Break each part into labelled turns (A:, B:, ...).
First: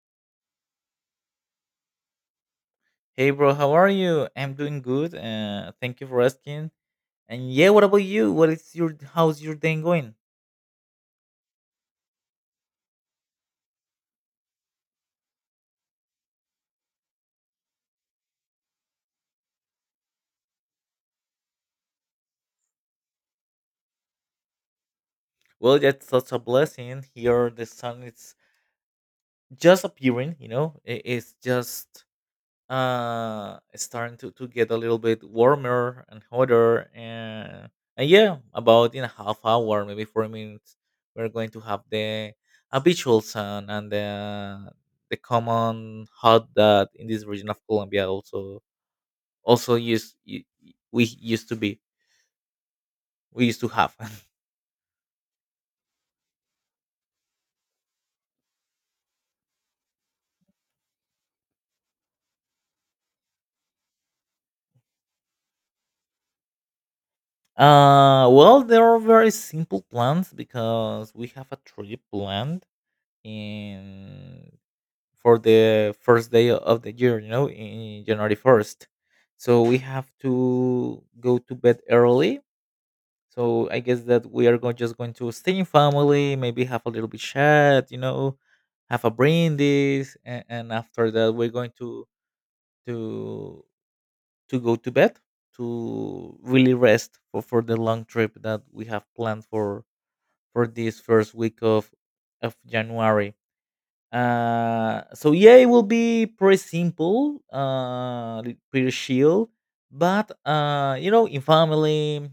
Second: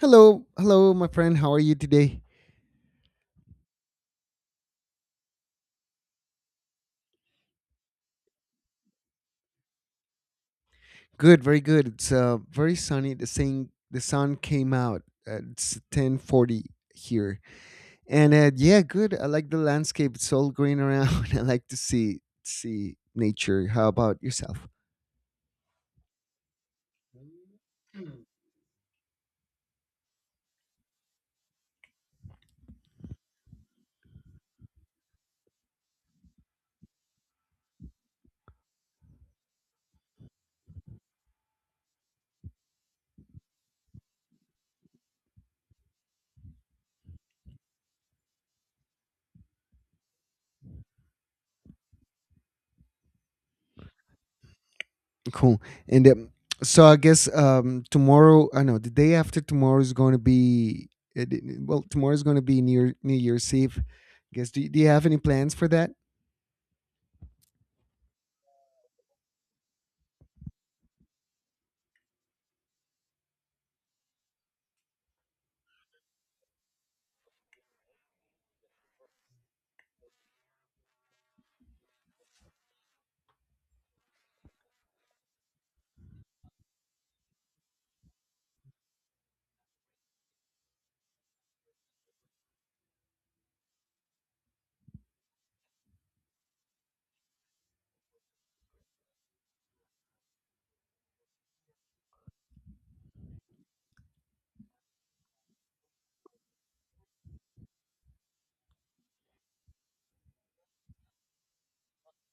A: Hello, hello, my friend. How are you today?
B: Hey, bro, how are you? I'm doing good. Thank you for asking. And yeah, what about you? What is your How's your day going?
A: Good, very good. It's very sunny. The sun came out. It's 10:40 here, and yeah, good. I like the landscape. It's all green around. I like to see nature. How about yourself?
B: Well, that's such a blessing. Here, the sun is just appearing. You know, it's just starting to get a little bit warmer and hotter. And yeah, about in a half hour, maybe 40 minutes, we're going to have the habitual sun and the common hot that in this region of Colombia also used we used to be we used to have
A: Cool. And So I guess tomorrow, I know the day after tomorrow is going to be Tomorrow is going to be near New Year's Eve. I guess do you have any plans for that?
B: Well, there are very simple plans because we have a trip planned in for the first day of the year, you know, in January 1st, so we have to go to bed early. So I guess that we are going to stay in family, maybe have a little bit chat, you know, have a brindis, and after that we're going to to go to bed, to really rest for the long trip that we have planned for this first week of January. So yeah, it will be pretty simple, pretty chill, but you know, in family,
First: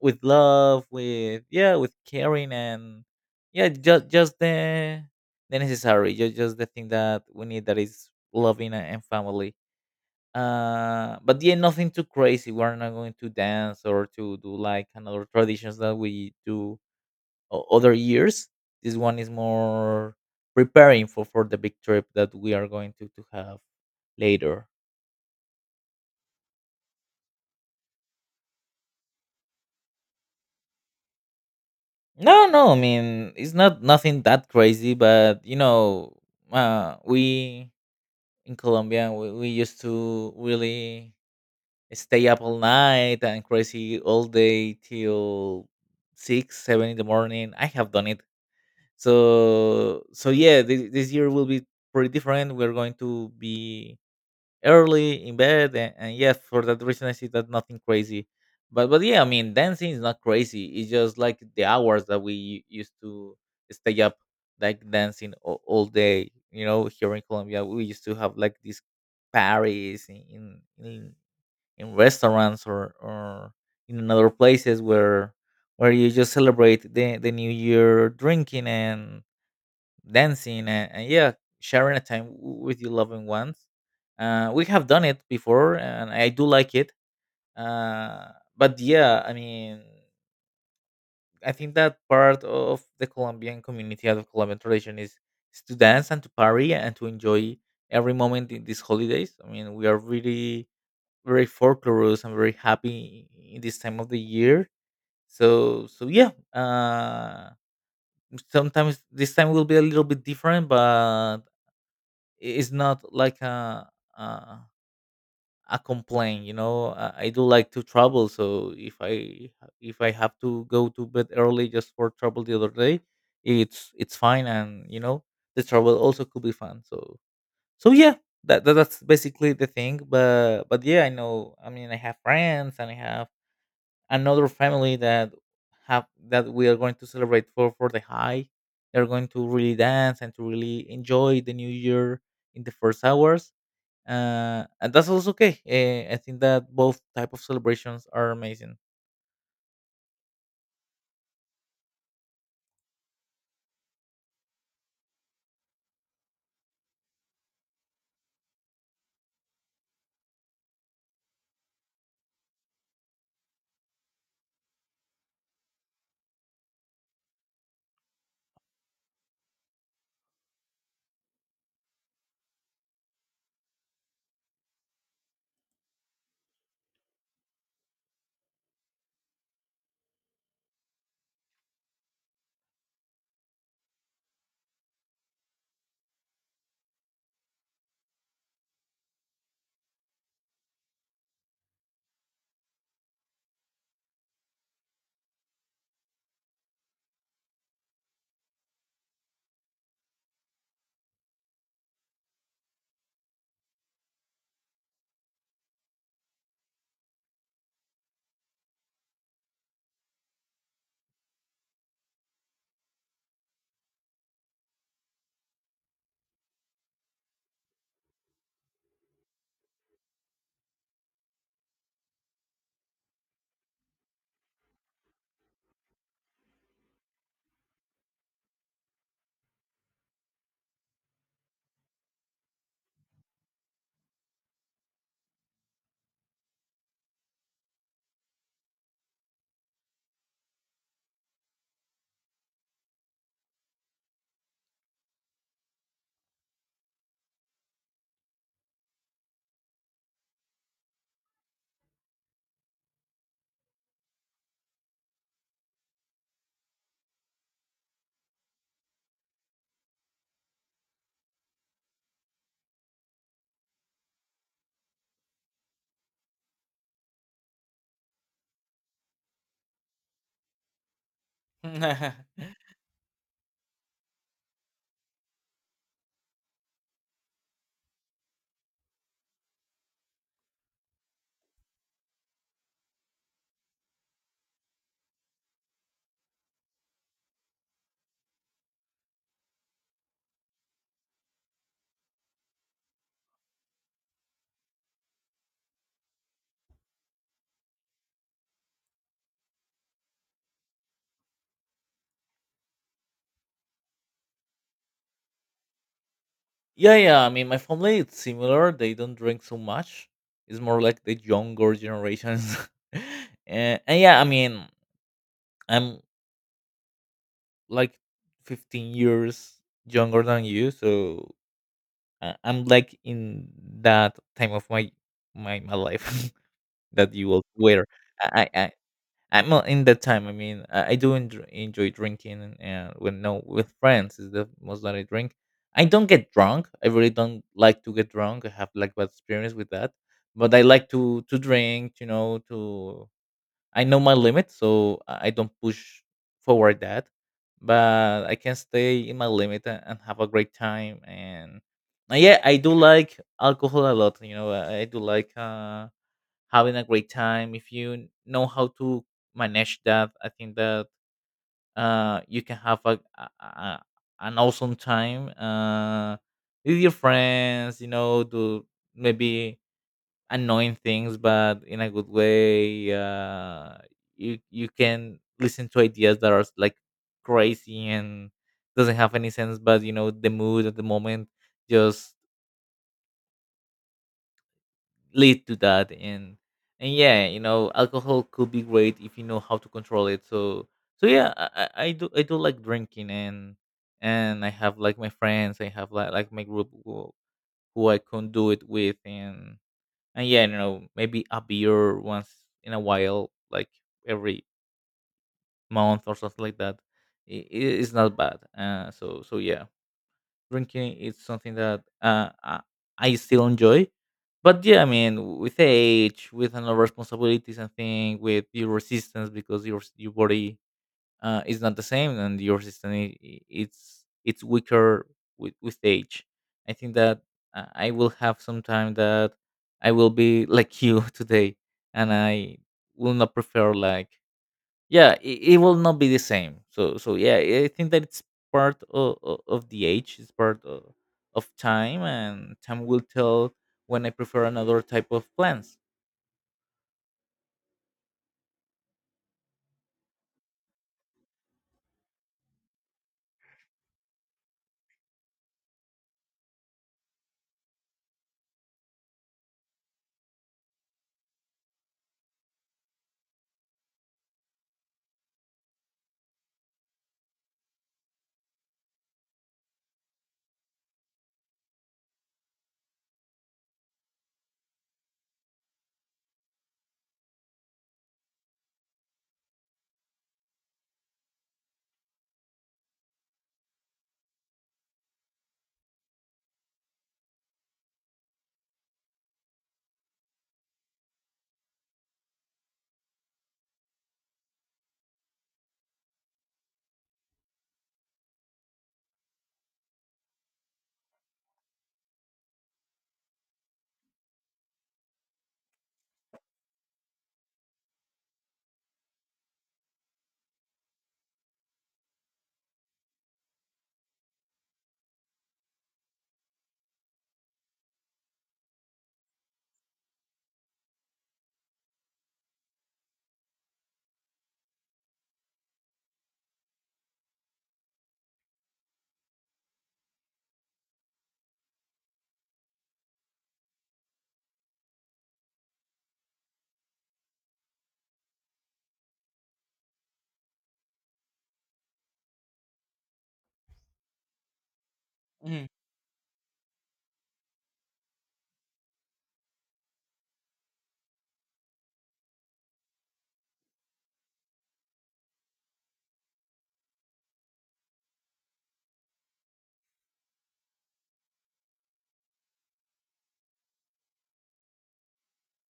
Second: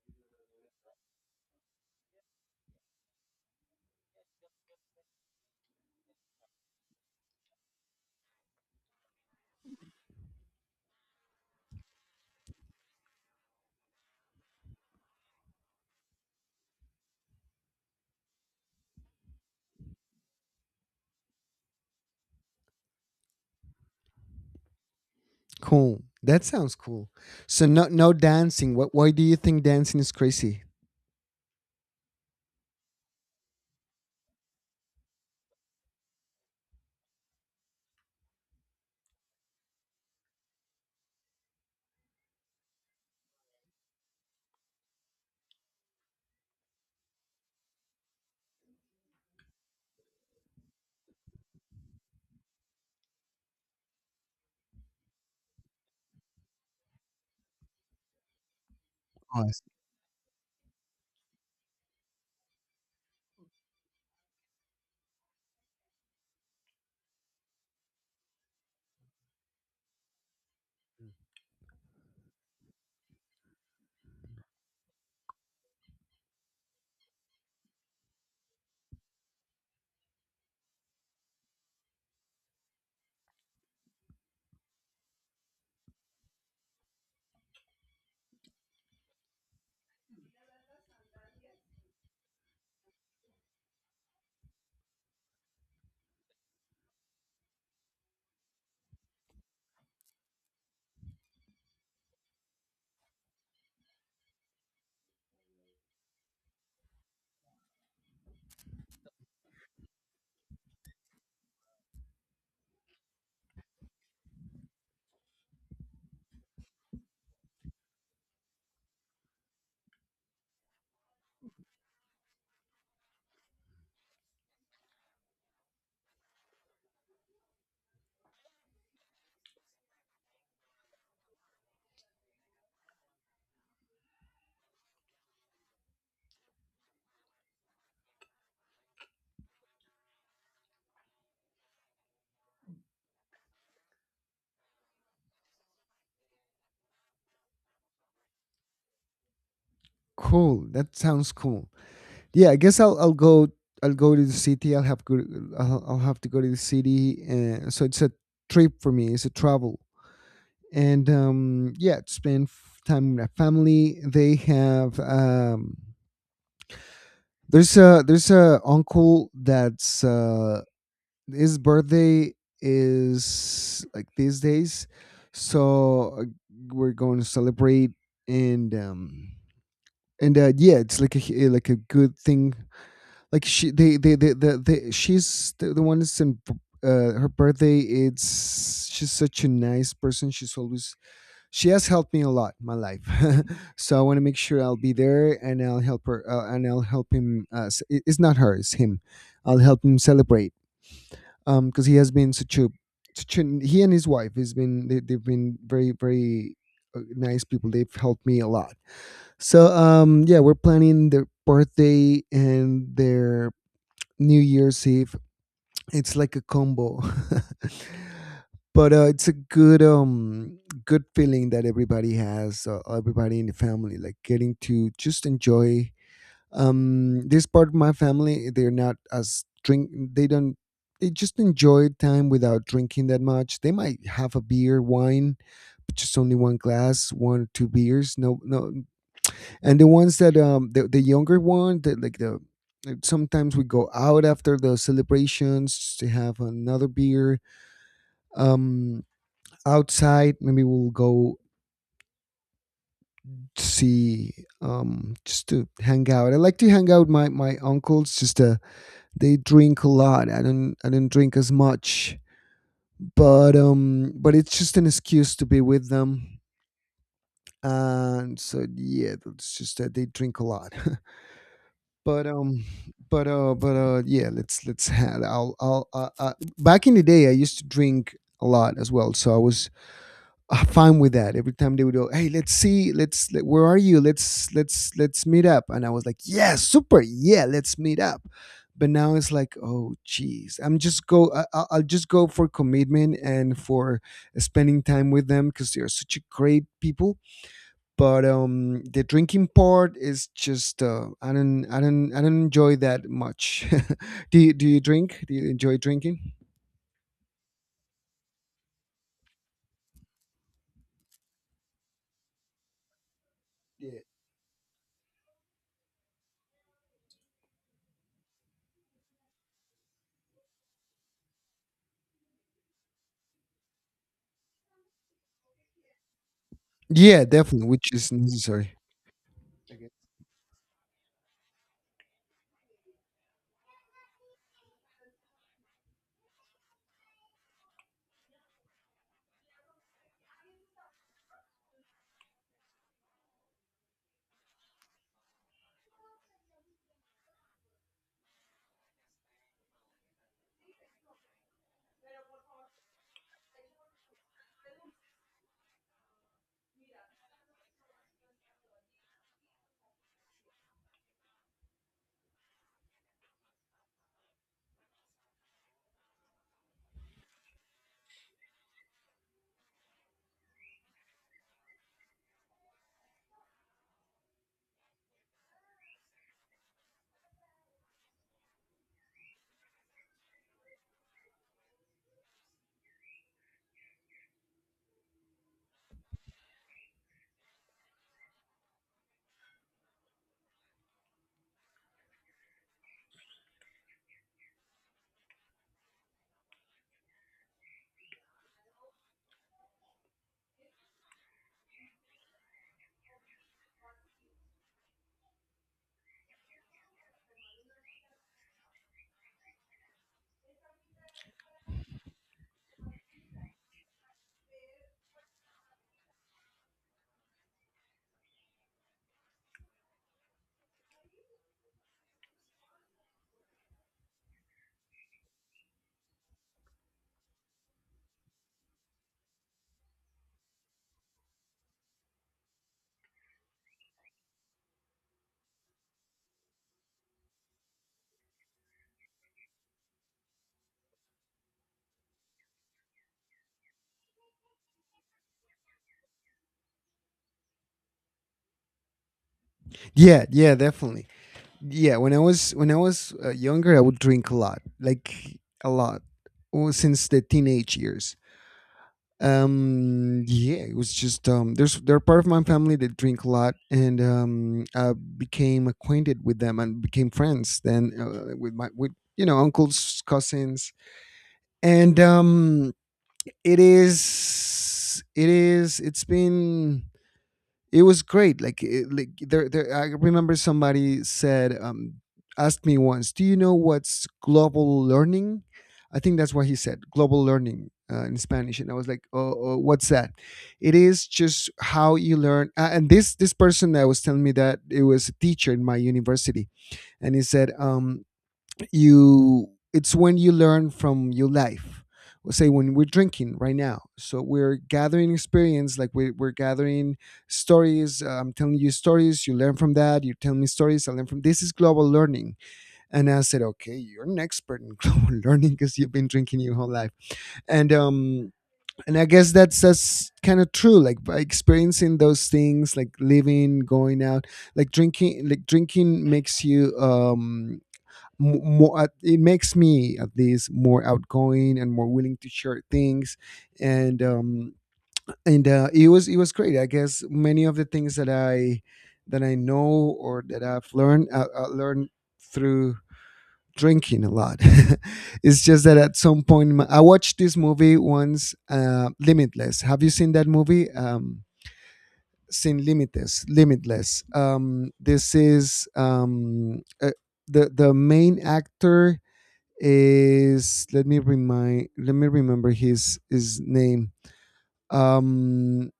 B: with love, with yeah, with caring, and yeah, just the necessary, just the thing that we need that is loving and family. But yeah, nothing too crazy. We're not going to dance or to do like another traditions that we do other years. This one is more preparing for the big trip that we are going to have later.
A: Cool. That sounds cool. So no dancing. What Why do you think dancing is crazy?
B: No, no, I mean, it's not nothing that crazy, but you know, we in Colombia we used to really stay up all night and crazy all day till six seven in the morning. I have done it. So so yeah, this year will be pretty different. We're going to be early in bed, and yeah, for that reason I see that nothing crazy. But yeah, I mean,
A: Us.
B: dancing is not crazy. It's just like the hours that we used to stay up, like dancing all day. You know, here in Colombia we used to have like these parties in restaurants or in other places where you just celebrate the new year, drinking and dancing, and yeah, sharing a time with your loving ones. We have done it before and I do like it. uh, but yeah, I mean, I think that part of the colombian community out of colombian tradition is to dance and to party and to enjoy every moment in these holidays. I mean, we are really very folklorous and very happy in this time of the year. So so yeah, sometimes this time will be a little bit different, but it's not like a, a complaint. You know, I do like to travel, so if I have to go to bed early just for travel the other day, it's fine. And you know, the travel also could be fun. So so yeah, that that's basically the thing. But yeah, I know, I mean, I have friends and I have another family that have that we are going to celebrate for the high. They're going to really dance and to really enjoy the new year in the first hours. And that's also okay. I think that both type of celebrations are amazing.
A: Cool. That sounds cool. Yeah, I guess I'll go to the city. I'll have to go to the city. So it's a trip for me. It's a travel. And yeah, to spend time with my family. They have there's a uncle that's his birthday is like these days, so we're going to celebrate and um and yeah, it's like a good thing. She's the one that's in her birthday. It's She's such a nice person. She has helped me a lot in my life. So I want to make sure I'll be there and I'll help her, and I'll help him. It's not her, it's him. I'll help him celebrate because he has been such an, he and his wife has been they've been very, nice people. They've helped me a lot, so yeah, we're planning their birthday and their New Year's Eve. It's like a combo. But it's a good, good feeling that everybody has. Everybody in the family, like, getting to just enjoy, this part of my family, they're not as drink, they don't, they just enjoy time without drinking that much. They might have a beer, wine, but just only one glass, one or two beers. No, no. And the ones that, the younger one, that like the like, sometimes we go out after the celebrations to have another beer, um outside, maybe we'll go to see, just to hang out. I like to hang out with my uncles, just to, they drink a lot. I don't drink as much, but it's just an excuse to be with them. And so yeah, it's just that they drink a lot. But yeah, let's have. I'll Back in the day, I used to drink a lot as well. So I was, fine with that. Every time they would go, "Hey, let's see, where are you? Let's meet up." And I was like, "Yeah, super, yeah, let's meet up." But now it's like, oh, geez, I'll just go for commitment and for spending time with them because they're such a great people. But the drinking part is just, I don't enjoy that much. Do you drink? Do you enjoy drinking?
B: Yeah, yeah. I mean, my family it's similar. They don't drink so much. It's more like the younger generations. and,
A: Yeah,
B: and yeah, I mean, I'm like 15 years younger than you, so I'm like in that time of my my life that
A: yeah,
B: you all
A: definitely,
B: were.
A: which is
B: I, I
A: necessary.
B: I'm not in that time. I mean, I do enjoy drinking, and when no, with friends is the most that I drink. I don't get drunk. I really don't like to get drunk. I have like bad experience with that. But I like to drink. You know, to I know my limit, so I don't push forward that. But I can stay in my limit, and have a great time. And yeah, I do like alcohol a lot. You know, I do like. Having a great time, if you know how to manage that, I think that you can have a, an awesome time with your friends. You know, do maybe annoying things, but in a good way. You you can listen to ideas that are like crazy and doesn't have any sense, but you know the mood at the moment just lead to that. And yeah, you know, alcohol could be great if you know how to control it. So so yeah, I I do like drinking. And I have like my friends. I have like my group who I can do it with. And yeah, you know, maybe a beer once in a while, like every month or something like that. It's not bad. So so yeah, drinking is something that I still enjoy. But yeah, I mean, with age, with other responsibilities and thing, with your resistance, because your body is not the same, and your resistance it's weaker with age. I think that I will have some time that I will be like you today, and I will not prefer like yeah, it will not be the same. So so yeah, I think that it's part of the age. It's part of time, and time will tell when I prefer another type of plants.
A: Yeah, yeah, definitely. Yeah, when I was younger, I would drink a lot, like a lot. Well, since the teenage years, yeah, it was just, there's they're part of my family that drink a lot, and I became acquainted with them and became friends then, with my, with you know, uncles, cousins, and it's been, it was great. Like, it, like there, I remember somebody said, asked me once, "Do you know what's global learning?" I think that's what he said, global learning, in Spanish, and I was like, "Oh, oh, what's that?" It is just how you learn. And this person that was telling me that, it was a teacher in my university, and he said, you, it's when you learn from your life. Well, say when we're drinking right now, so we're gathering experience, like we're gathering stories, I'm telling you stories, you learn from that, you tell me stories, I learn from, this is global learning. And I said, okay, you're an expert in global learning because you've been drinking your whole life. And I guess that's kind of true, like by experiencing those things, like living, going out, like drinking, like drinking makes you, more, it makes me at least more outgoing and more willing to share things. And it was, it was great. I guess many of the things that I that I know or that I've learned, through drinking a lot. It's just
B: Mm.
A: that at some point in I watched this movie once, Limitless. Have you seen that movie? Sin Limitless, this is, the main actor is, let me remember his name. Um,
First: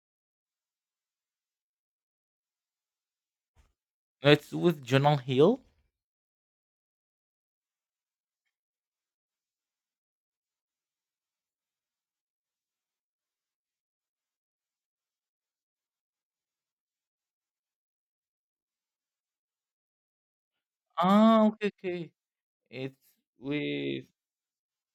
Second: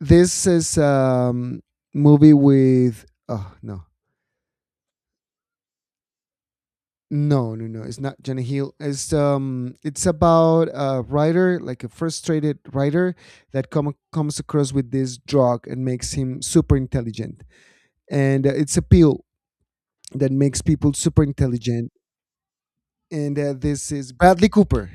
A: this is, movie with, oh no
B: It's with Jonah Hill.
A: no no no, it's not Jenna Hill. It's, it's about a writer, like a frustrated writer that comes across with this drug and makes him super intelligent. And it's a pill that makes people super
B: Ah, okay,
A: intelligent.
B: okay. It's
A: And this
B: with
A: is Bradley Cooper,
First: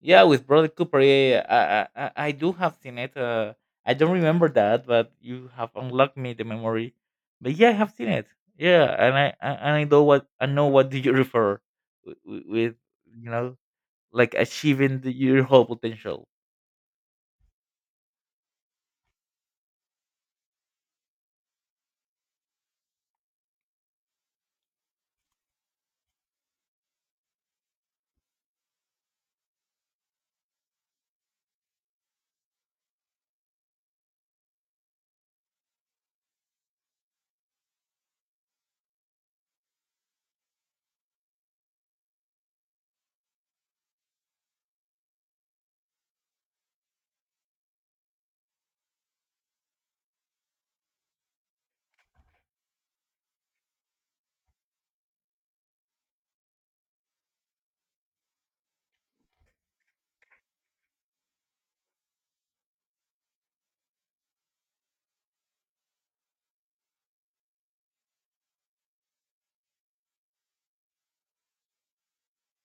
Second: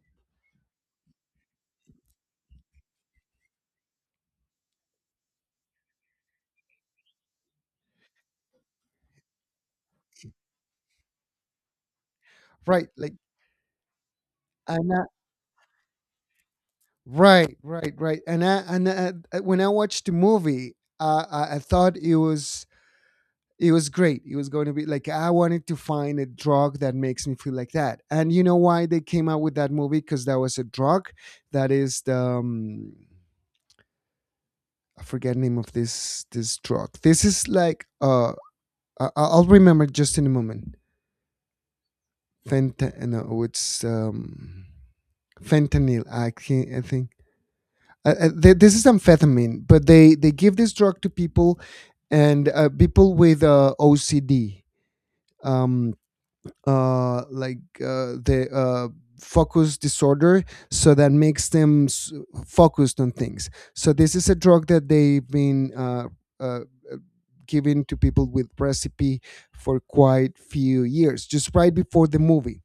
B: Yeah, with Bradley Cooper. Yeah, yeah, yeah. I do have seen it. I don't remember that, but you have unlocked me the memory. But yeah, I have seen it. Yeah, and and I know what do you refer with, with
A: right? Like,
B: you know, like
A: and
B: achieving the, your whole potential.
A: Right, right, right. And when I watched the movie, I thought it was, it was great. It was going to be like, I wanted to find a drug that makes me feel like that. And you know why they came out with that movie? Because that was a drug, that is the, I forget the name of this drug. This is like, I'll remember just in a moment. Fentan no, it's, fentanyl. I think, this is amphetamine, but they give this drug to people. And people with, OCD, um, like the focus disorder, so that makes them, focused on things. So this is a drug that they've been, uh, given to people with recipe for quite few years, just right before the movie.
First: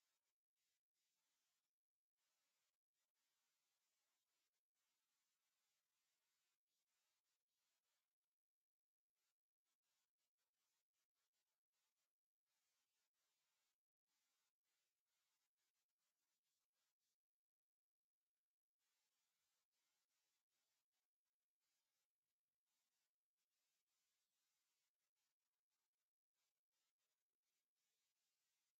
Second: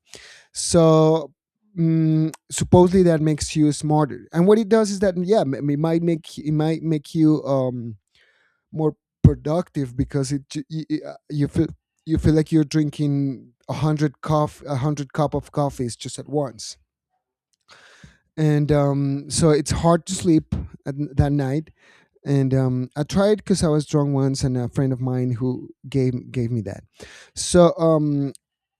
A: So, mm, supposedly that makes you smarter. And what it does is that, yeah, it might make you, more productive because it, you feel, you feel like you're drinking a hundred cup of coffees just at once. And so it's hard to sleep at, that night. And I tried because I was drunk once, and a friend of mine who gave me that. So um,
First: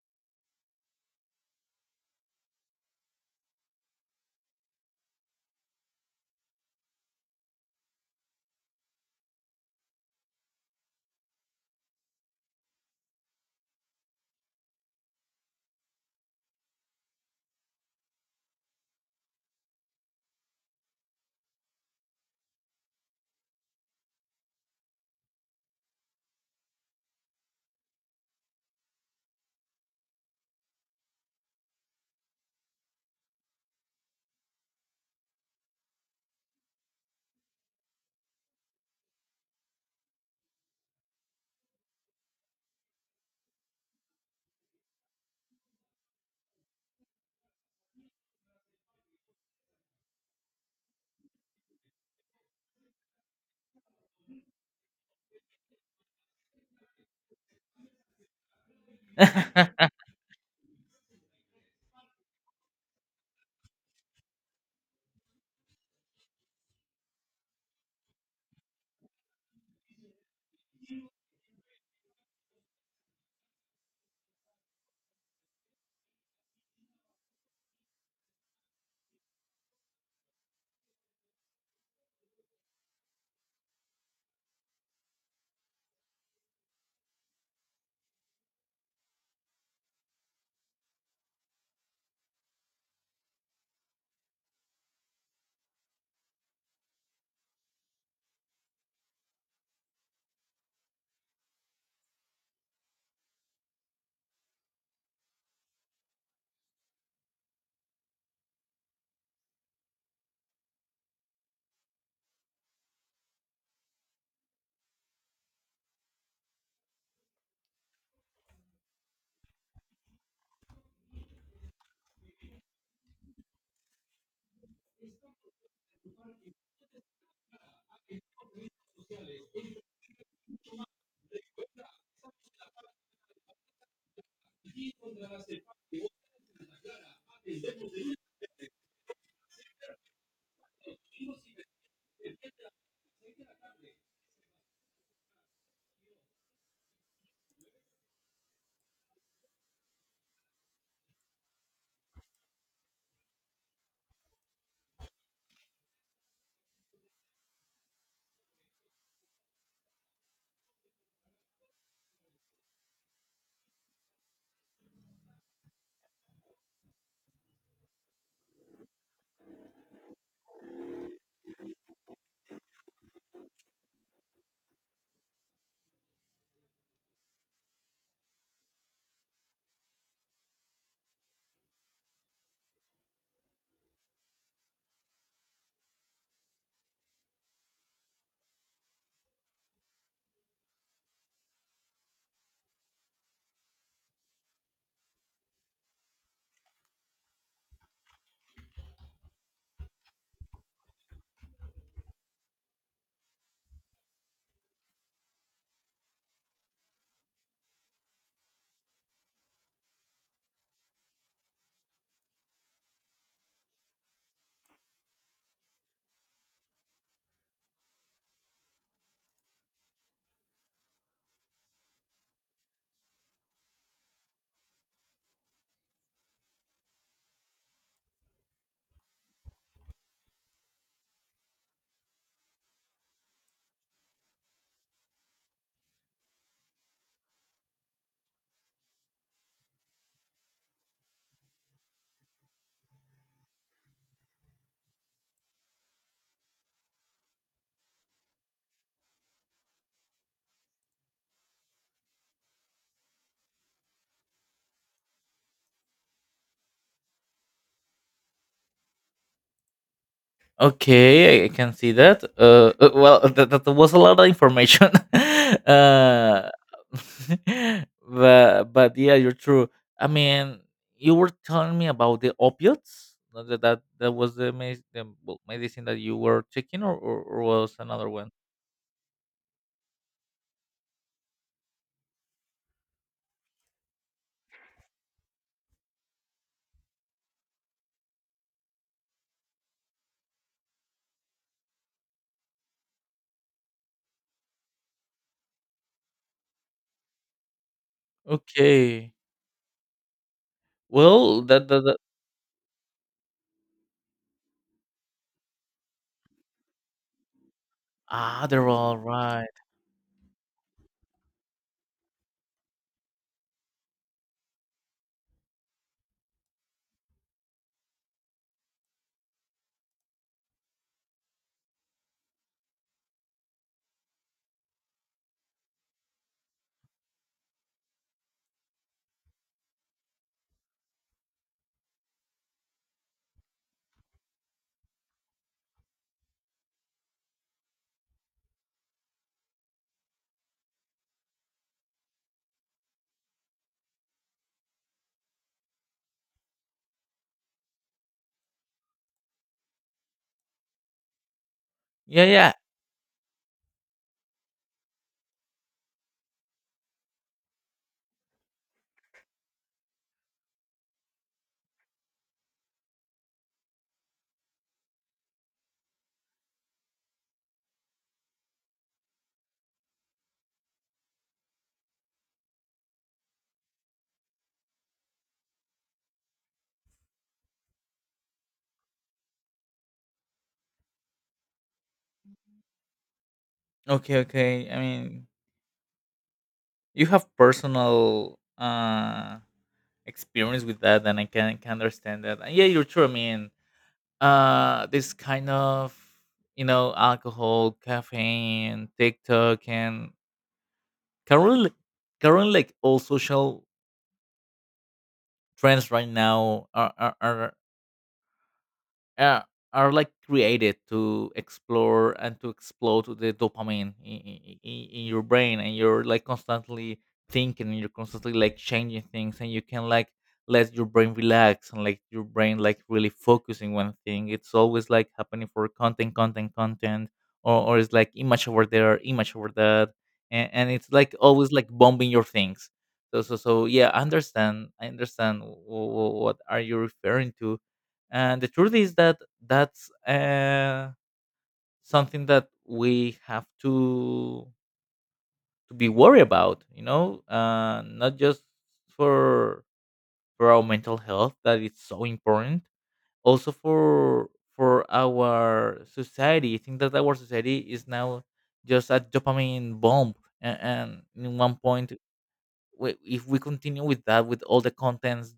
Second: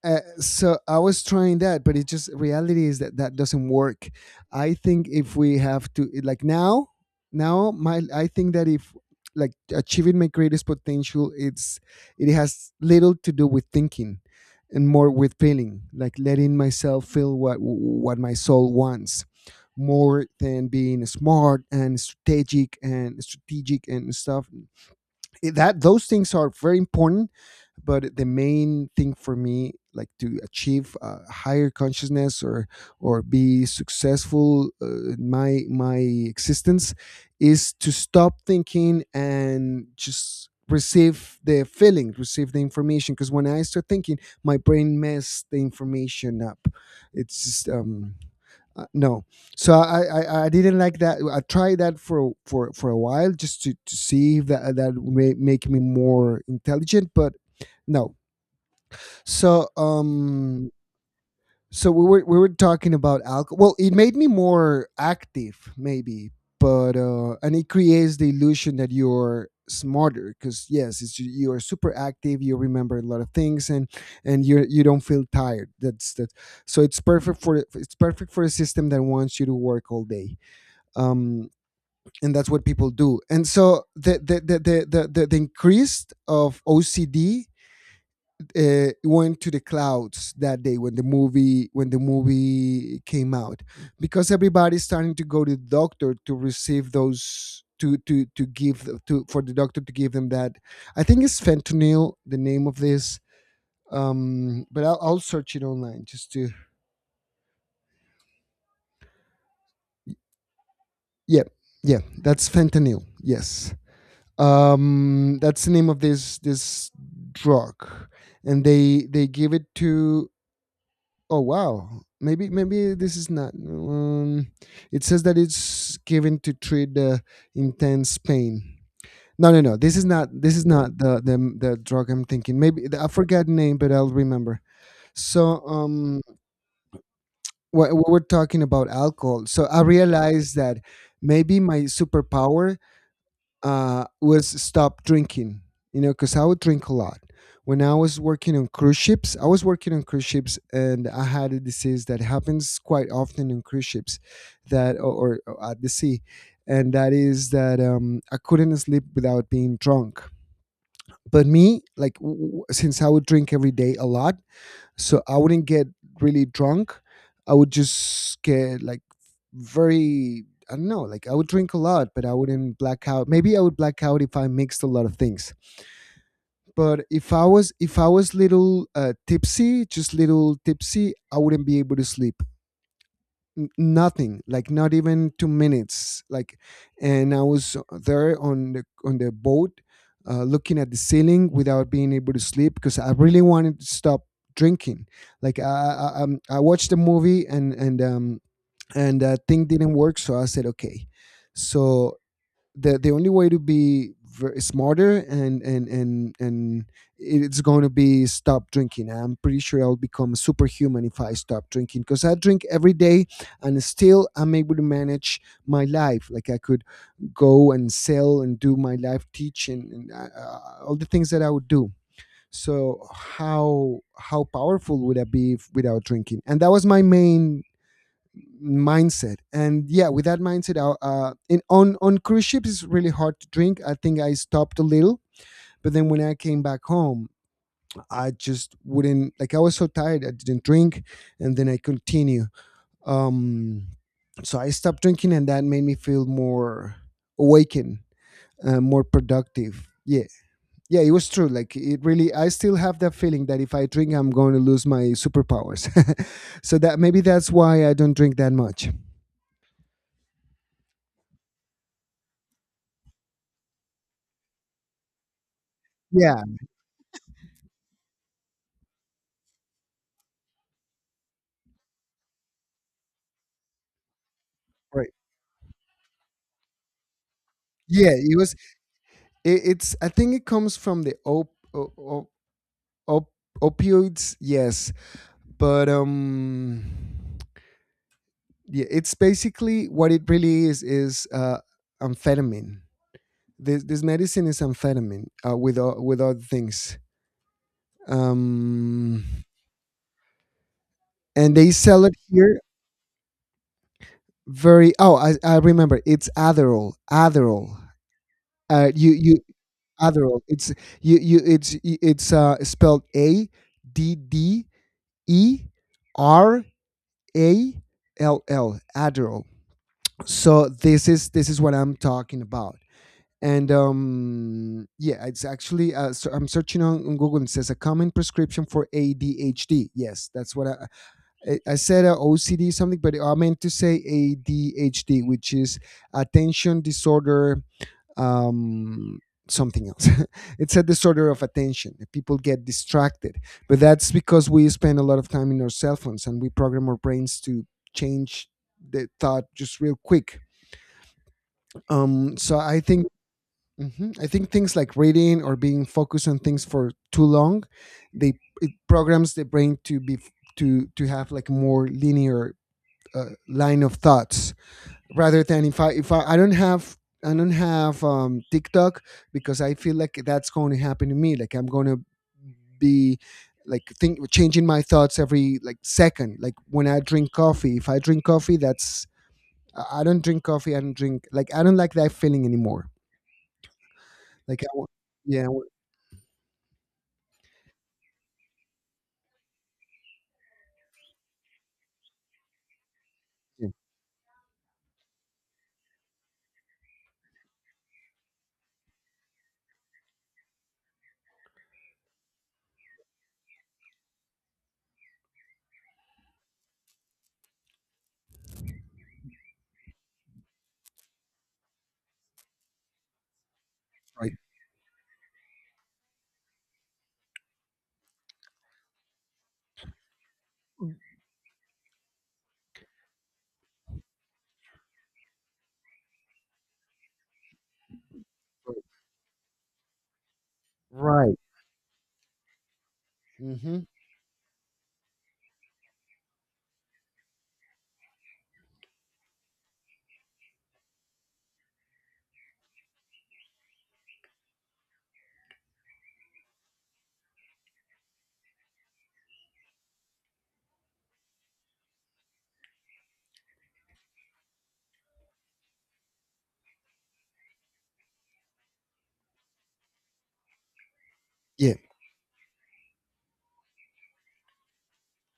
A: uh, so I was trying that, but it just, reality is that that doesn't work. I think if we have to, like, now, now my I think that if, like, achieving my greatest potential, it has little to do with thinking and more with feeling, like letting myself feel what my soul wants, more than being smart and strategic and stuff. Eh, that, those things are very important, but the main thing for me, like to achieve, higher consciousness or be successful, in my existence, is to stop thinking and just receive the feeling, receive the information, because when I start thinking, my brain mess the information up. It's just, no. So I didn't like that. I tried that for a while, just to see if that, that may make me more intelligent, but no. So we were talking about alcohol. Well, it made me more active, maybe, but and it creates the illusion that you're smarter, because yes, it's, you are super active. You remember a lot of things, and you, you don't feel tired. That's that. So it's perfect for, it's perfect for a system that wants you to work all day. Um, and that's what people do. And so the increase of OCD, went to the clouds that day when the movie came out, because everybody's starting to go to the doctor to receive those, to give to for the doctor to give them that. I think it's fentanyl, the name of this, but I'll search it online just to, yeah, yeah, that's fentanyl, yes. That's the name of this drug, and they give it to, oh wow. Maybe maybe this is not. It says that it's given to treat the intense pain. No, no, no. This is not. This is not the drug I'm thinking. Maybe I forgot the name, but I'll remember. So um, we are talking about alcohol. So I realized that maybe my superpower was stop drinking. You know, because I would drink a lot. When I was working on cruise ships, I was working on cruise ships, and I had a disease that happens quite often on cruise ships, that or at the sea, and that is that I couldn't sleep without being drunk. But me, like since I would drink every day a lot, so I wouldn't get really drunk. I would just get like very, I don't know, like I would drink a lot, but I wouldn't black out. Maybe I would black out if I mixed a lot of things. But if I was little tipsy, just little tipsy, I wouldn't be able to sleep, nothing, like not even 2 minutes. Like, and I was there on the boat looking at the ceiling without being able to sleep because I really wanted to stop drinking. Like, I watched the movie and that thing didn't work, so I said okay. So the only way to be smarter and it's going to be stop drinking. I'm pretty sure I'll become superhuman if I stop drinking because I drink every day and still I'm able to manage my life. Like I could go and sell and do my life teaching and all the things that I would do. So how powerful would I be if, without drinking? And that was my main mindset. And yeah, with that mindset, in on cruise ships it's really hard to drink. I think I stopped a little, but then when I came back home I just wouldn't. Like, I was so tired I didn't drink, and then I continue. um so I stopped drinking and that made me feel more awakened, more productive. Yeah, yeah, it was true. Like, it really, I still have that feeling that if I drink I'm going to lose my superpowers. So that, maybe that's why I don't drink that much.
B: Okay, I can see that. Well, that was a lot of information.
A: Yeah.
B: uh, but yeah, you're true. I mean, you were telling me about the opiates. Uh, that that was the, the
A: Right.
B: well, medicine that you were taking, or was another
A: Yeah,
B: one?
A: it was. It's. I think it comes from the op, o, o, op, opioids. Yes, but yeah, it's basically what it really is amphetamine. This medicine is amphetamine with with other things.
B: Okay.
A: Um,
B: Well,
A: and they
B: that
A: sell it here very. Oh, I remember. It's Adderall. Adderall.
B: ah, they're all
A: You you
B: right.
A: Adderall. It's you you. It's spelled A D D E R A L L. Adderall. So this is what I'm talking about. And yeah, it's actually so I'm searching on Google, and it says a common prescription for ADHD. Yes, that's what I I said OCD something, but I meant to say ADHD, which is attention disorder, um, something else. It's a disorder of attention. People get distracted, but that's because we spend a lot of time in our cell phones and we program our brains to change the thought just real quick.
B: Yeah, yeah.
A: So I think, mhm, I think things like reading or being focused on things for too long, they, it programs the brain to be, to have like more linear line of thoughts, rather than if I don't have, I don't have TikTok, because I feel like that's going to happen to me. Like, I'm going to be like, think changing my thoughts every like second. Like when I drink coffee, if I drink coffee, that's, I don't drink coffee. I don't drink, like I don't like that feeling anymore.
B: Okay,
A: Like
B: okay. I mean,
A: I want,
B: you have personal. Experience with that, and I can understand that. And yeah, you're true. I mean,
A: yeah,
B: this kind of, you know, alcohol, caffeine, TikTok, and can can really like all social trends right now uh, are like created to explore and to explode the dopamine
A: right,
B: in your brain. And you're like constantly thinking, and you're constantly like changing things, and you can like let your brain relax and like your brain like really focusing one thing. It's always like happening for content content. Or it's like image over
A: right,
B: there, image over that. And it's like
A: right.
B: always like bombing your things. So so so
A: Hmm.
B: yeah, I understand. I understand what are you referring to. And the truth is that that's something that we have to be worried about, you know, not just for for our mental health that is so important, also for our society. I think that our society is now just a dopamine bomb. And in one
A: Yeah,
B: point we, if we continue with that, with all the contents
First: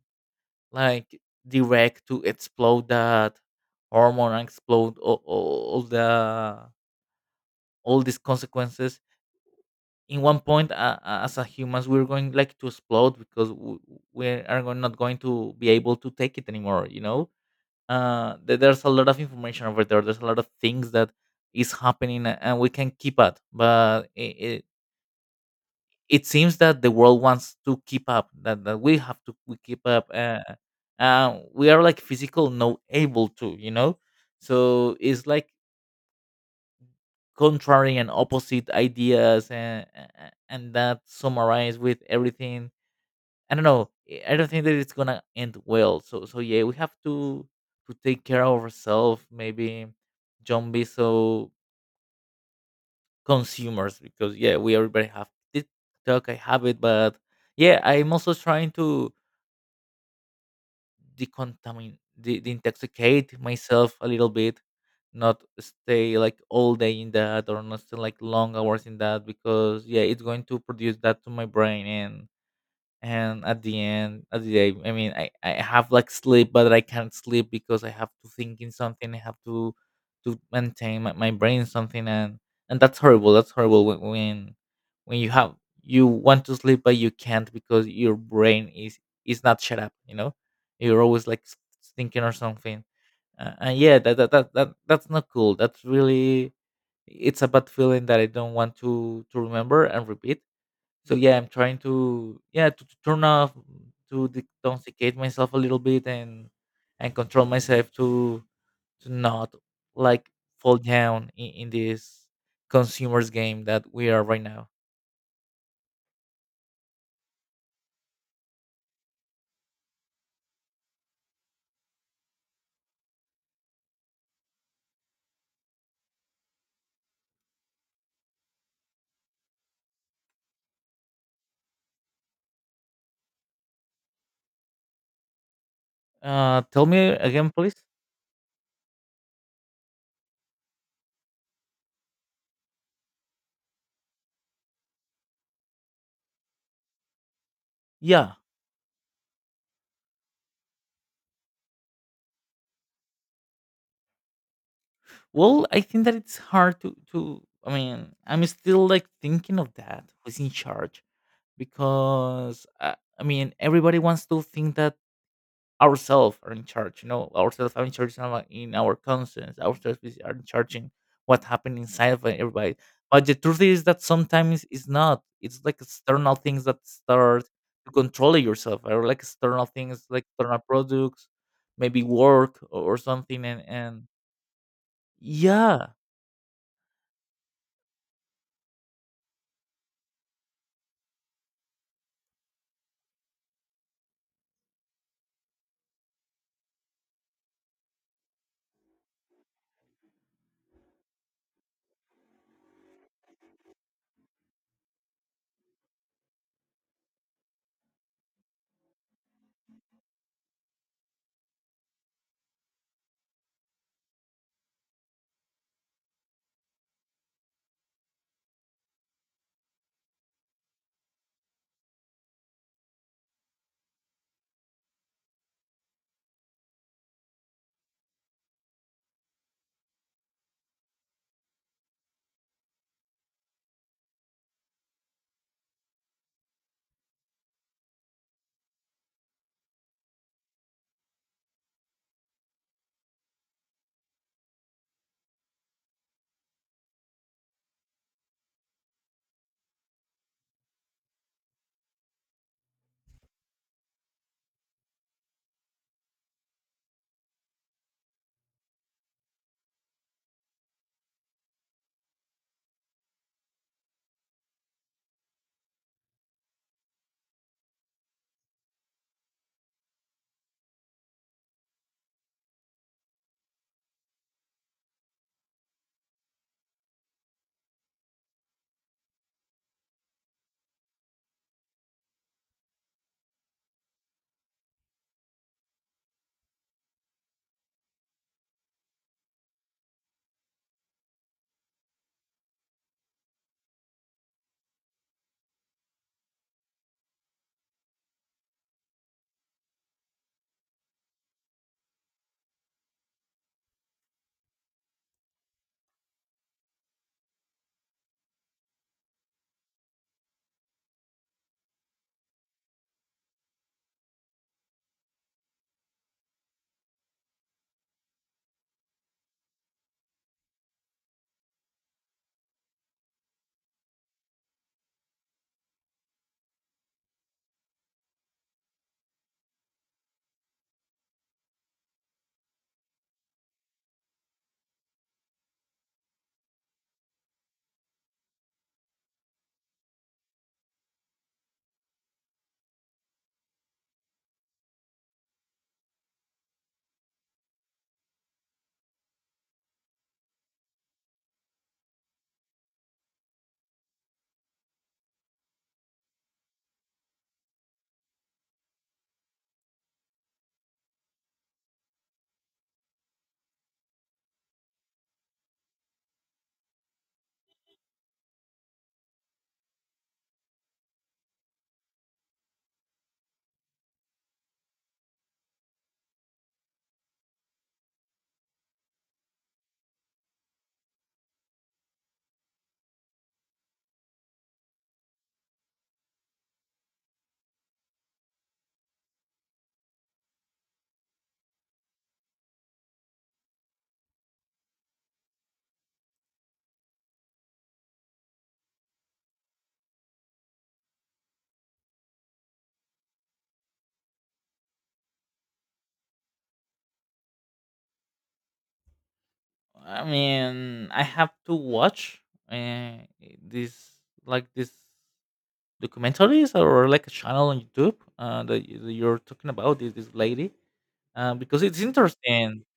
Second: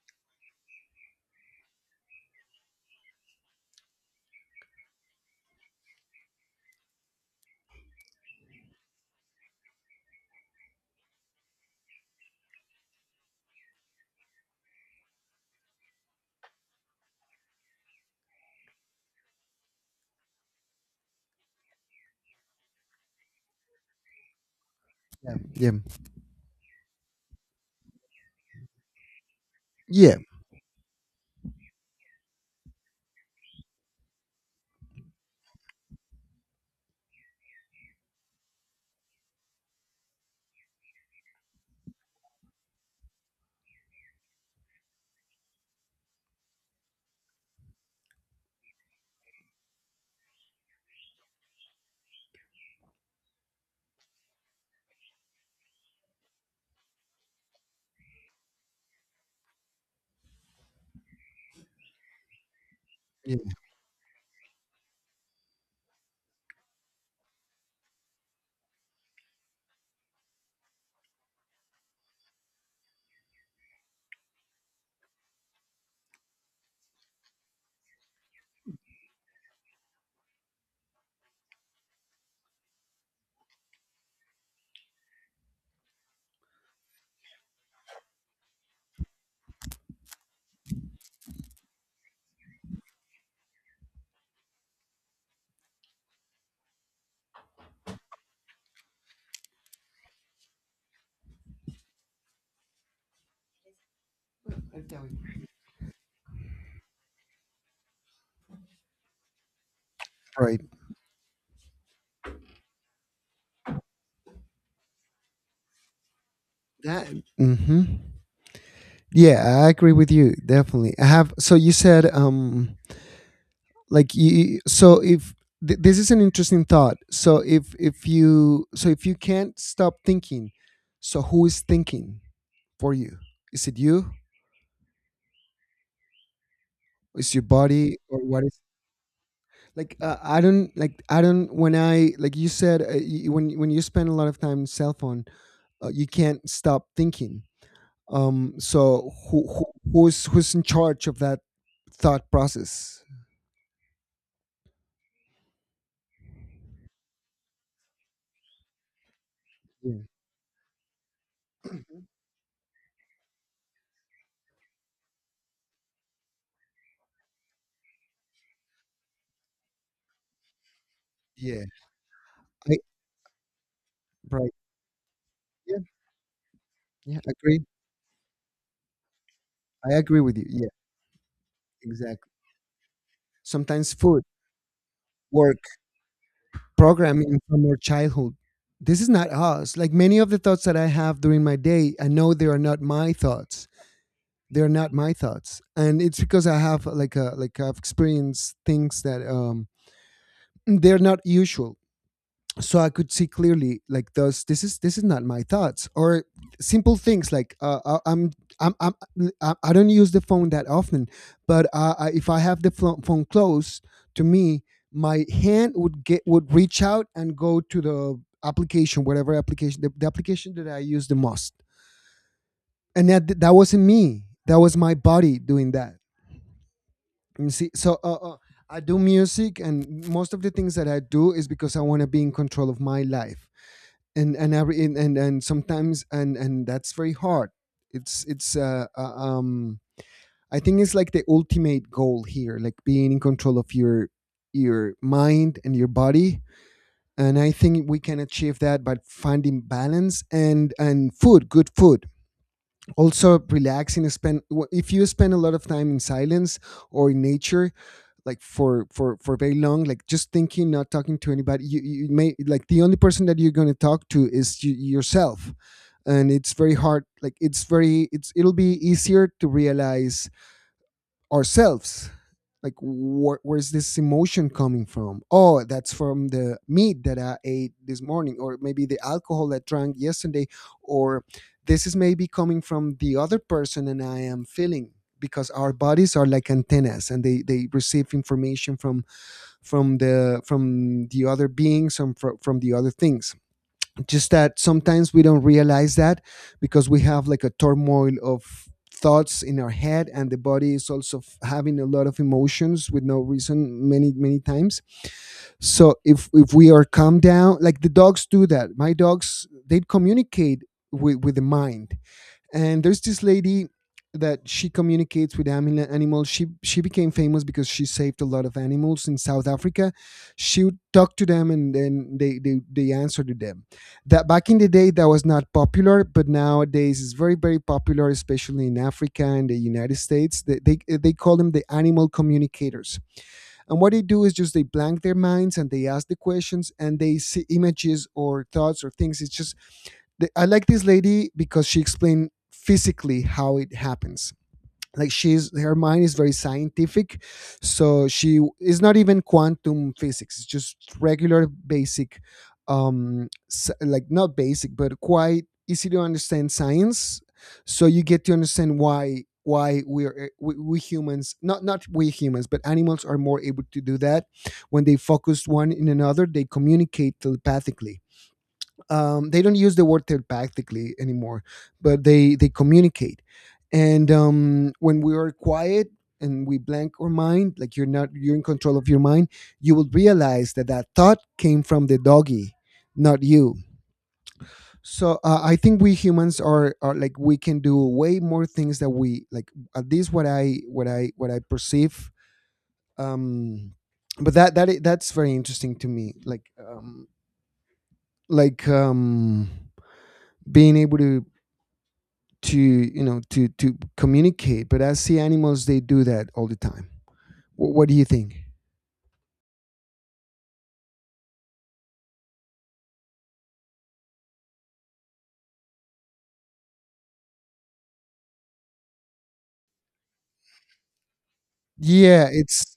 B: like direct to explode that hormone and explode all the all these consequences in one point, as a humans, we're going like to explode because we are not going to be able to take it anymore, you know. There's a lot of information over there. There's a lot of things that is happening, and we can keep at, but I
A: yeah, yeah,
B: it seems that the world wants to keep up that we have to we keep up,
A: yeah,
B: we are like physical no able to, you know. So it's like contrary and opposite ideas, and that summarized with everything, I don't know, I don't think that it's gonna end well. So so yeah, we have to take care of ourselves. Maybe don't be so consumers, because yeah, we everybody have TikTok. I have it, but yeah, I'm also trying to decontamin de
A: yeah,
B: deintoxicate myself a little bit, not stay like all day in that, or not stay like long hours in that, because yeah, it's going to produce that to my brain. And at the end of the day, I mean, I have like Sleep, but I can't sleep because I have to think in something. I have to maintain my brain in something. And that's horrible. That's horrible when when you have, you want to sleep but you can't because your brain is not shut up, you're always like thinking or something. And yeah, that's not cool. That's really, it's a bad feeling that I don't want to remember and repeat. So yeah, I'm trying to, yeah, to turn off, to detoxicate myself a little bit, and control myself to not, like,
A: right.
B: fall down in this consumers game that we are right now.
A: That, hmm, yeah, I agree with you definitely. I have. So you said, like you, so if this is an interesting thought. So if you can't stop thinking, so who is thinking for you? Is it you?
B: Tell me
A: Is your
B: again, please.
A: body? Or what is, like I don't, like I don't, when I, like you said when you spend a lot of time on cell phone, you can't stop thinking.
B: Yeah.
A: So who's in charge of that thought process?
B: Well, I think that it's hard to to. I mean, I'm still like thinking of
A: Yeah.
B: that. Who's in charge? Because I mean, everybody wants to think that ourselves are in charge. You know, ourselves are in charge in our conscience. Ourselves are in charge in what
A: Yeah.
B: happened inside of everybody.
A: I,
B: But the truth is that
A: right.
B: sometimes it's not. It's like
A: Yeah.
B: external things that
A: Yeah,
B: start
A: agree.
B: to control yourself, or like external
A: I
B: things,
A: agree
B: like
A: with you,
B: external
A: yeah.
B: products, maybe
A: Exactly.
B: work or something. And
A: Sometimes
B: and
A: food, work,
B: yeah,
A: programming from our childhood. This is not us. Like many of the thoughts that I have during my day, I know they are not my thoughts. They are not my thoughts, and it's because I have like a, like I've experienced things that they're not usual. So I could see clearly like those, this is, this is not my thoughts. Or simple things like I- I'm I don't use the phone that often. But if I have the phone close to me, my hand would get, would reach out and go to the application, whatever application, the application that I use the most. And that, that wasn't me, that was my body doing that. You see? So I do music, and most of the things that I do is because I want to be in control of my life. And every and sometimes and that's very hard. It's I think it's like the ultimate goal here, like being in control of your mind and your body. And I think we can achieve that by finding balance, and food good food, also relaxing. Spend, if you spend a lot of time in silence or in nature, like for for very long, like just thinking, not talking to anybody, you may, like the only person that you're going to talk to is you, yourself. And it's very hard. Like, it's very, it's it'll be easier to realize ourselves, like where's this emotion coming from? Oh, that's from the meat that I ate this morning, or maybe the alcohol that drank yesterday. Or this is maybe coming from the other person and I am feeling, because our bodies are like antennas, and they receive information from the, from the other beings, and from the other things. Just that sometimes we don't realize that, because we have like a turmoil of thoughts in our head, and the body is also having a lot of emotions with no reason, many many times. So if we are calm down, like the dogs do, that my dogs, they communicate with the mind. And there's this lady that she communicates with animals. She became famous because she saved a lot of animals in South Africa. She would talk to them, and then they, they answer to them. That back in the day that was not popular, but nowadays is very very popular, especially in Africa and the United States. They, they call them the animal communicators. And what they do is just they blank their minds, and they ask the questions, and they see images or thoughts or things. It's just, I like this lady because she explained physically how it happens. Like, she's, her mind is very scientific, so she is not even quantum physics, it's just regular basic, like not basic, but quite easy to understand science. So you get to understand why we are, we humans, not not we humans, but animals are more able to do that. When they focus one in another, they communicate telepathically. They don't use the word telepathically anymore, but they communicate. And when we are quiet and we blank our mind, like you're not, you're in control of your mind, you will realize that that thought came from the doggy, not you. So I think we humans are like, we can do way more things that we like. At least what I, what I, what I perceive. Um, but that that that's very interesting to me. Like being able to, you know, to communicate, but as sea animals, they do that all the time. What do you think?
B: I mean, I have to watch uh, this, like, this documentaries or like a channel on YouTube that, that you're talking about. This lady, because it's
A: Yeah,
B: interesting.
A: it's.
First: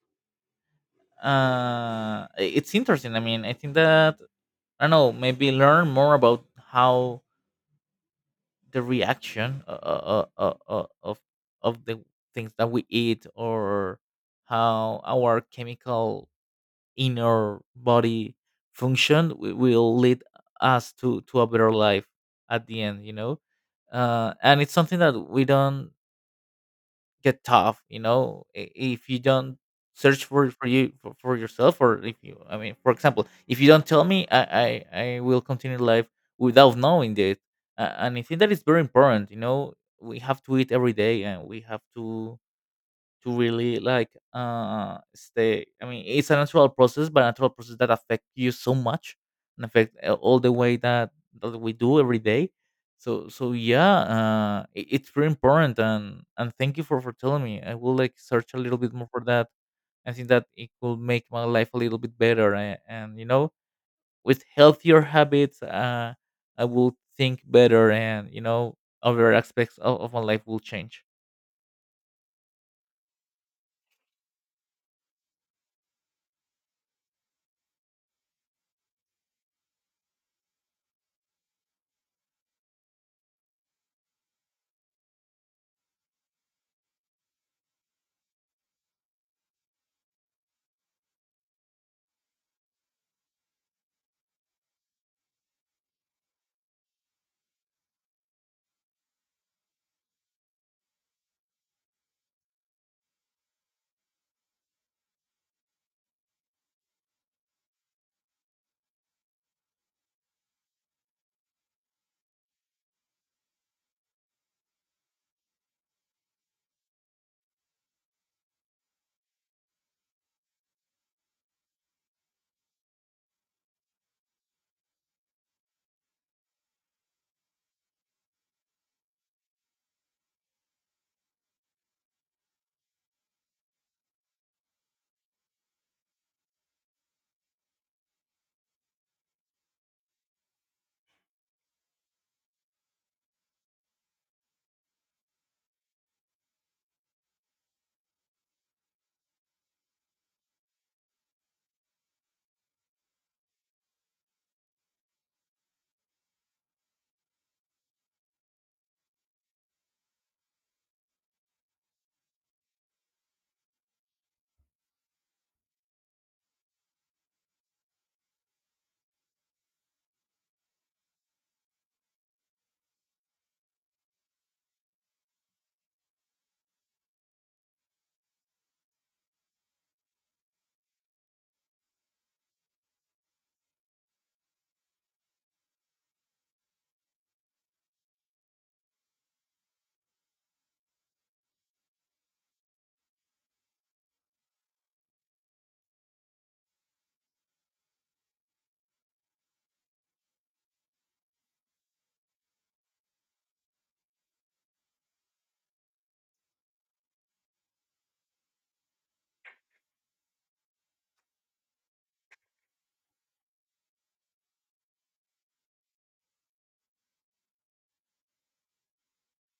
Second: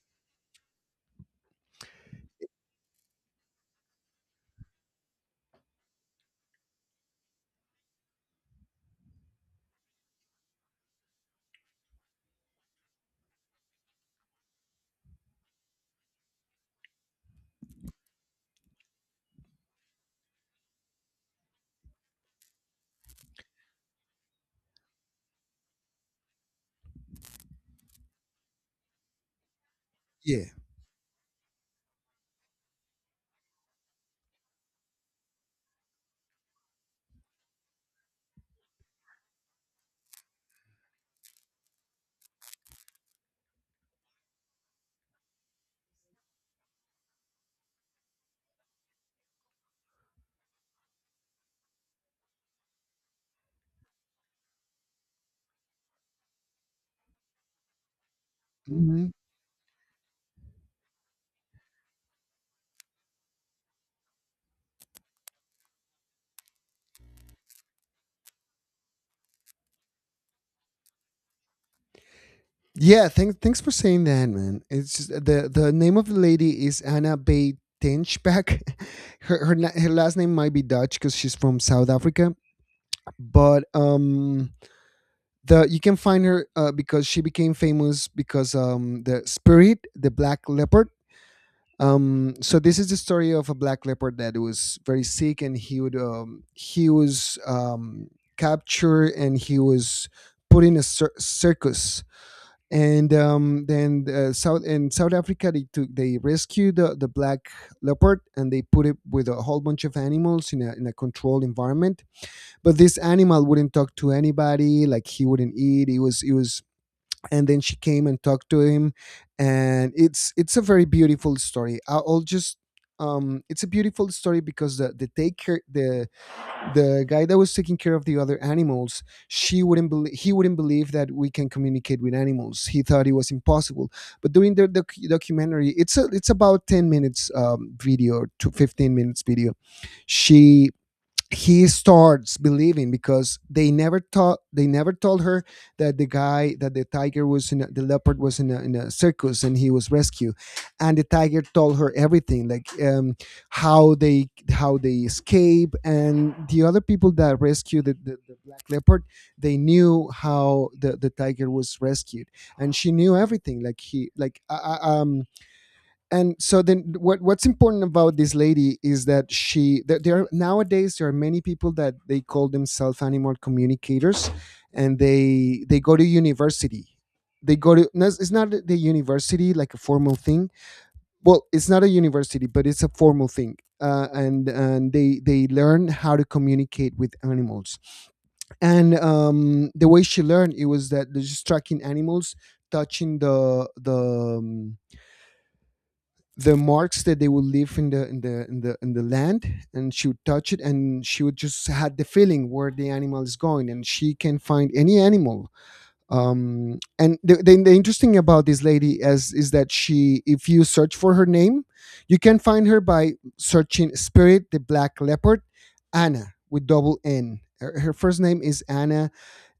B: Uh, it's interesting. I mean, I think that I don't know. Maybe learn more about how the reaction of the things that we eat, or how our chemical inner body function will lead us to a better life at the end. You know, and it's something that we don't get tough, you know. If you don't search
A: Yeah.
B: for you for yourself, or if you, I mean, for example, if you don't tell me, I will continue life without knowing it. And I think that is very important, you know. We have to eat every day, and we have to really like, uh, stay, I mean, it's a natural process, but a natural process that affect you so much and affect all the way that that we do every day. So so yeah, uh, it, it's very important. And thank you for telling me. I will like search a little bit
A: Hmm.
B: more for that. I think that it will make my life a little bit better, and you know, with healthier habits. I will think better, and you know, other aspects of my life will change.
A: Yeah, thanks, thanks for saying that, man. It's just, the name of the lady is Anna Bay Tinchback. Her, her her last name might be Dutch because she's from South Africa. But the, you can find her because she became famous because the spirit the black leopard. So this is the story of a black leopard that was very sick, and he would he was captured, and he was put in a circus. And then South in South Africa, they rescued the black leopard, and they put it with a whole bunch of animals in a controlled environment. But this animal wouldn't talk to anybody. Like, he wouldn't eat. He was and then she came and talked to him, and it's a very beautiful story. I'll just it's a beautiful story because the take care the guy that was taking care of the other animals, she wouldn't believe he wouldn't believe that we can communicate with animals. He thought it was impossible. But during the documentary, it's about 10 minutes video to 15 minutes video, she he starts believing because they never told her that the guy that the tiger was in a, the leopard was in a circus and he was rescued. And the tiger told her everything, like, how they escape. And the other people that rescued the black leopard, they knew how the tiger was rescued. And she knew everything, like he like and so then what's important about this lady is that she there are, nowadays there are many people that they call themselves animal communicators, and they go to university. They go to, no, it's not the university, like a formal thing. Well, it's not a university, but it's a formal thing, and they learn how to communicate with animals. And the way she learned it was that, just tracking animals, touching the um, the marks that they would leave in the land. And she would touch it, and she would just had the feeling where the animal is going, and she can find any animal. And the interesting about this lady is that, she if you search for her name, you can find her by searching Spirit the Black Leopard. Anna, with double N. Her first name is Anna,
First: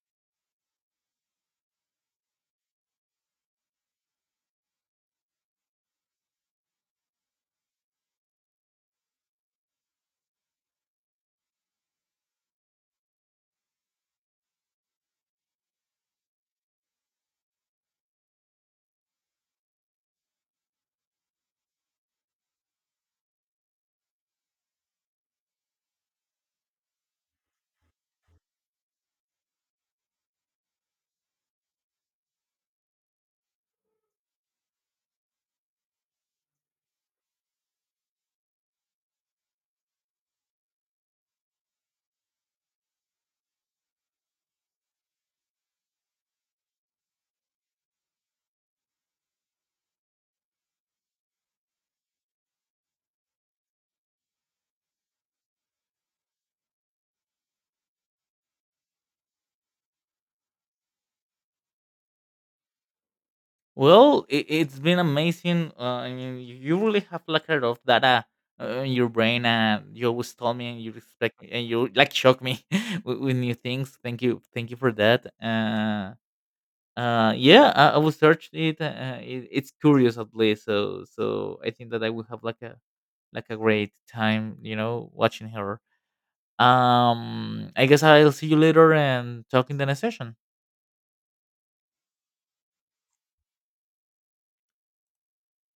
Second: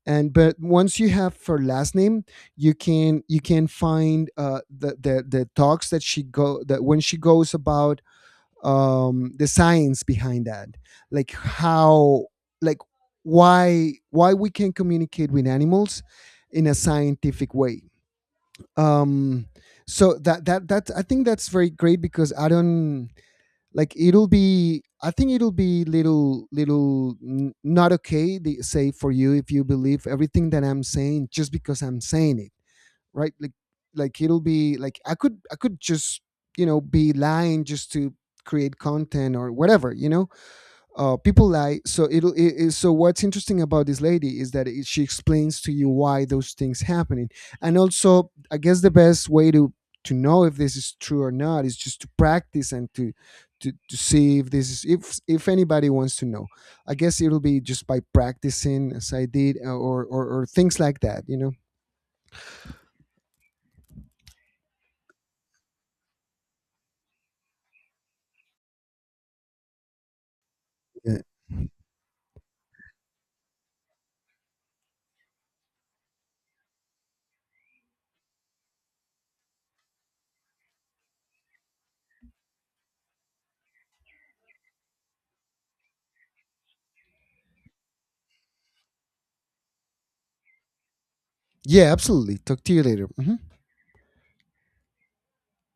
A: and but once you have her last name, you can find the talks that she go that when she goes about the science behind that, like how, like why, we can communicate with animals in a scientific way. um so that that that I think that's very great, because I don't, like, it'll be, I think it'll be little not okay say, for you, if you believe everything that I'm saying just because I'm saying it, right? Like it'll be like, I could just, you know, be lying just to create content or whatever, you know. People lie. So it'll, so what's interesting about this lady is that, she explains to you why those things happening. And also, I guess the best way to know if this is true or not is just to practice and to, to see if this is, if anybody wants to know. I guess it'll be just by practicing as I did, or things like that, you know.
B: Well, it, it's been amazing. I mean, you really have like a lot of data in your brain, and you always tell me, and you
A: Yeah,
B: respect, me, and you like shock me with new things. Thank you for that. Yeah, I will search it. It. It's curious at least, so so I think that I will have like a great time, you know, watching her. I guess I'll see you later and talk in the next session.
A: Yeah, absolutely. Talk to you later. Mhm.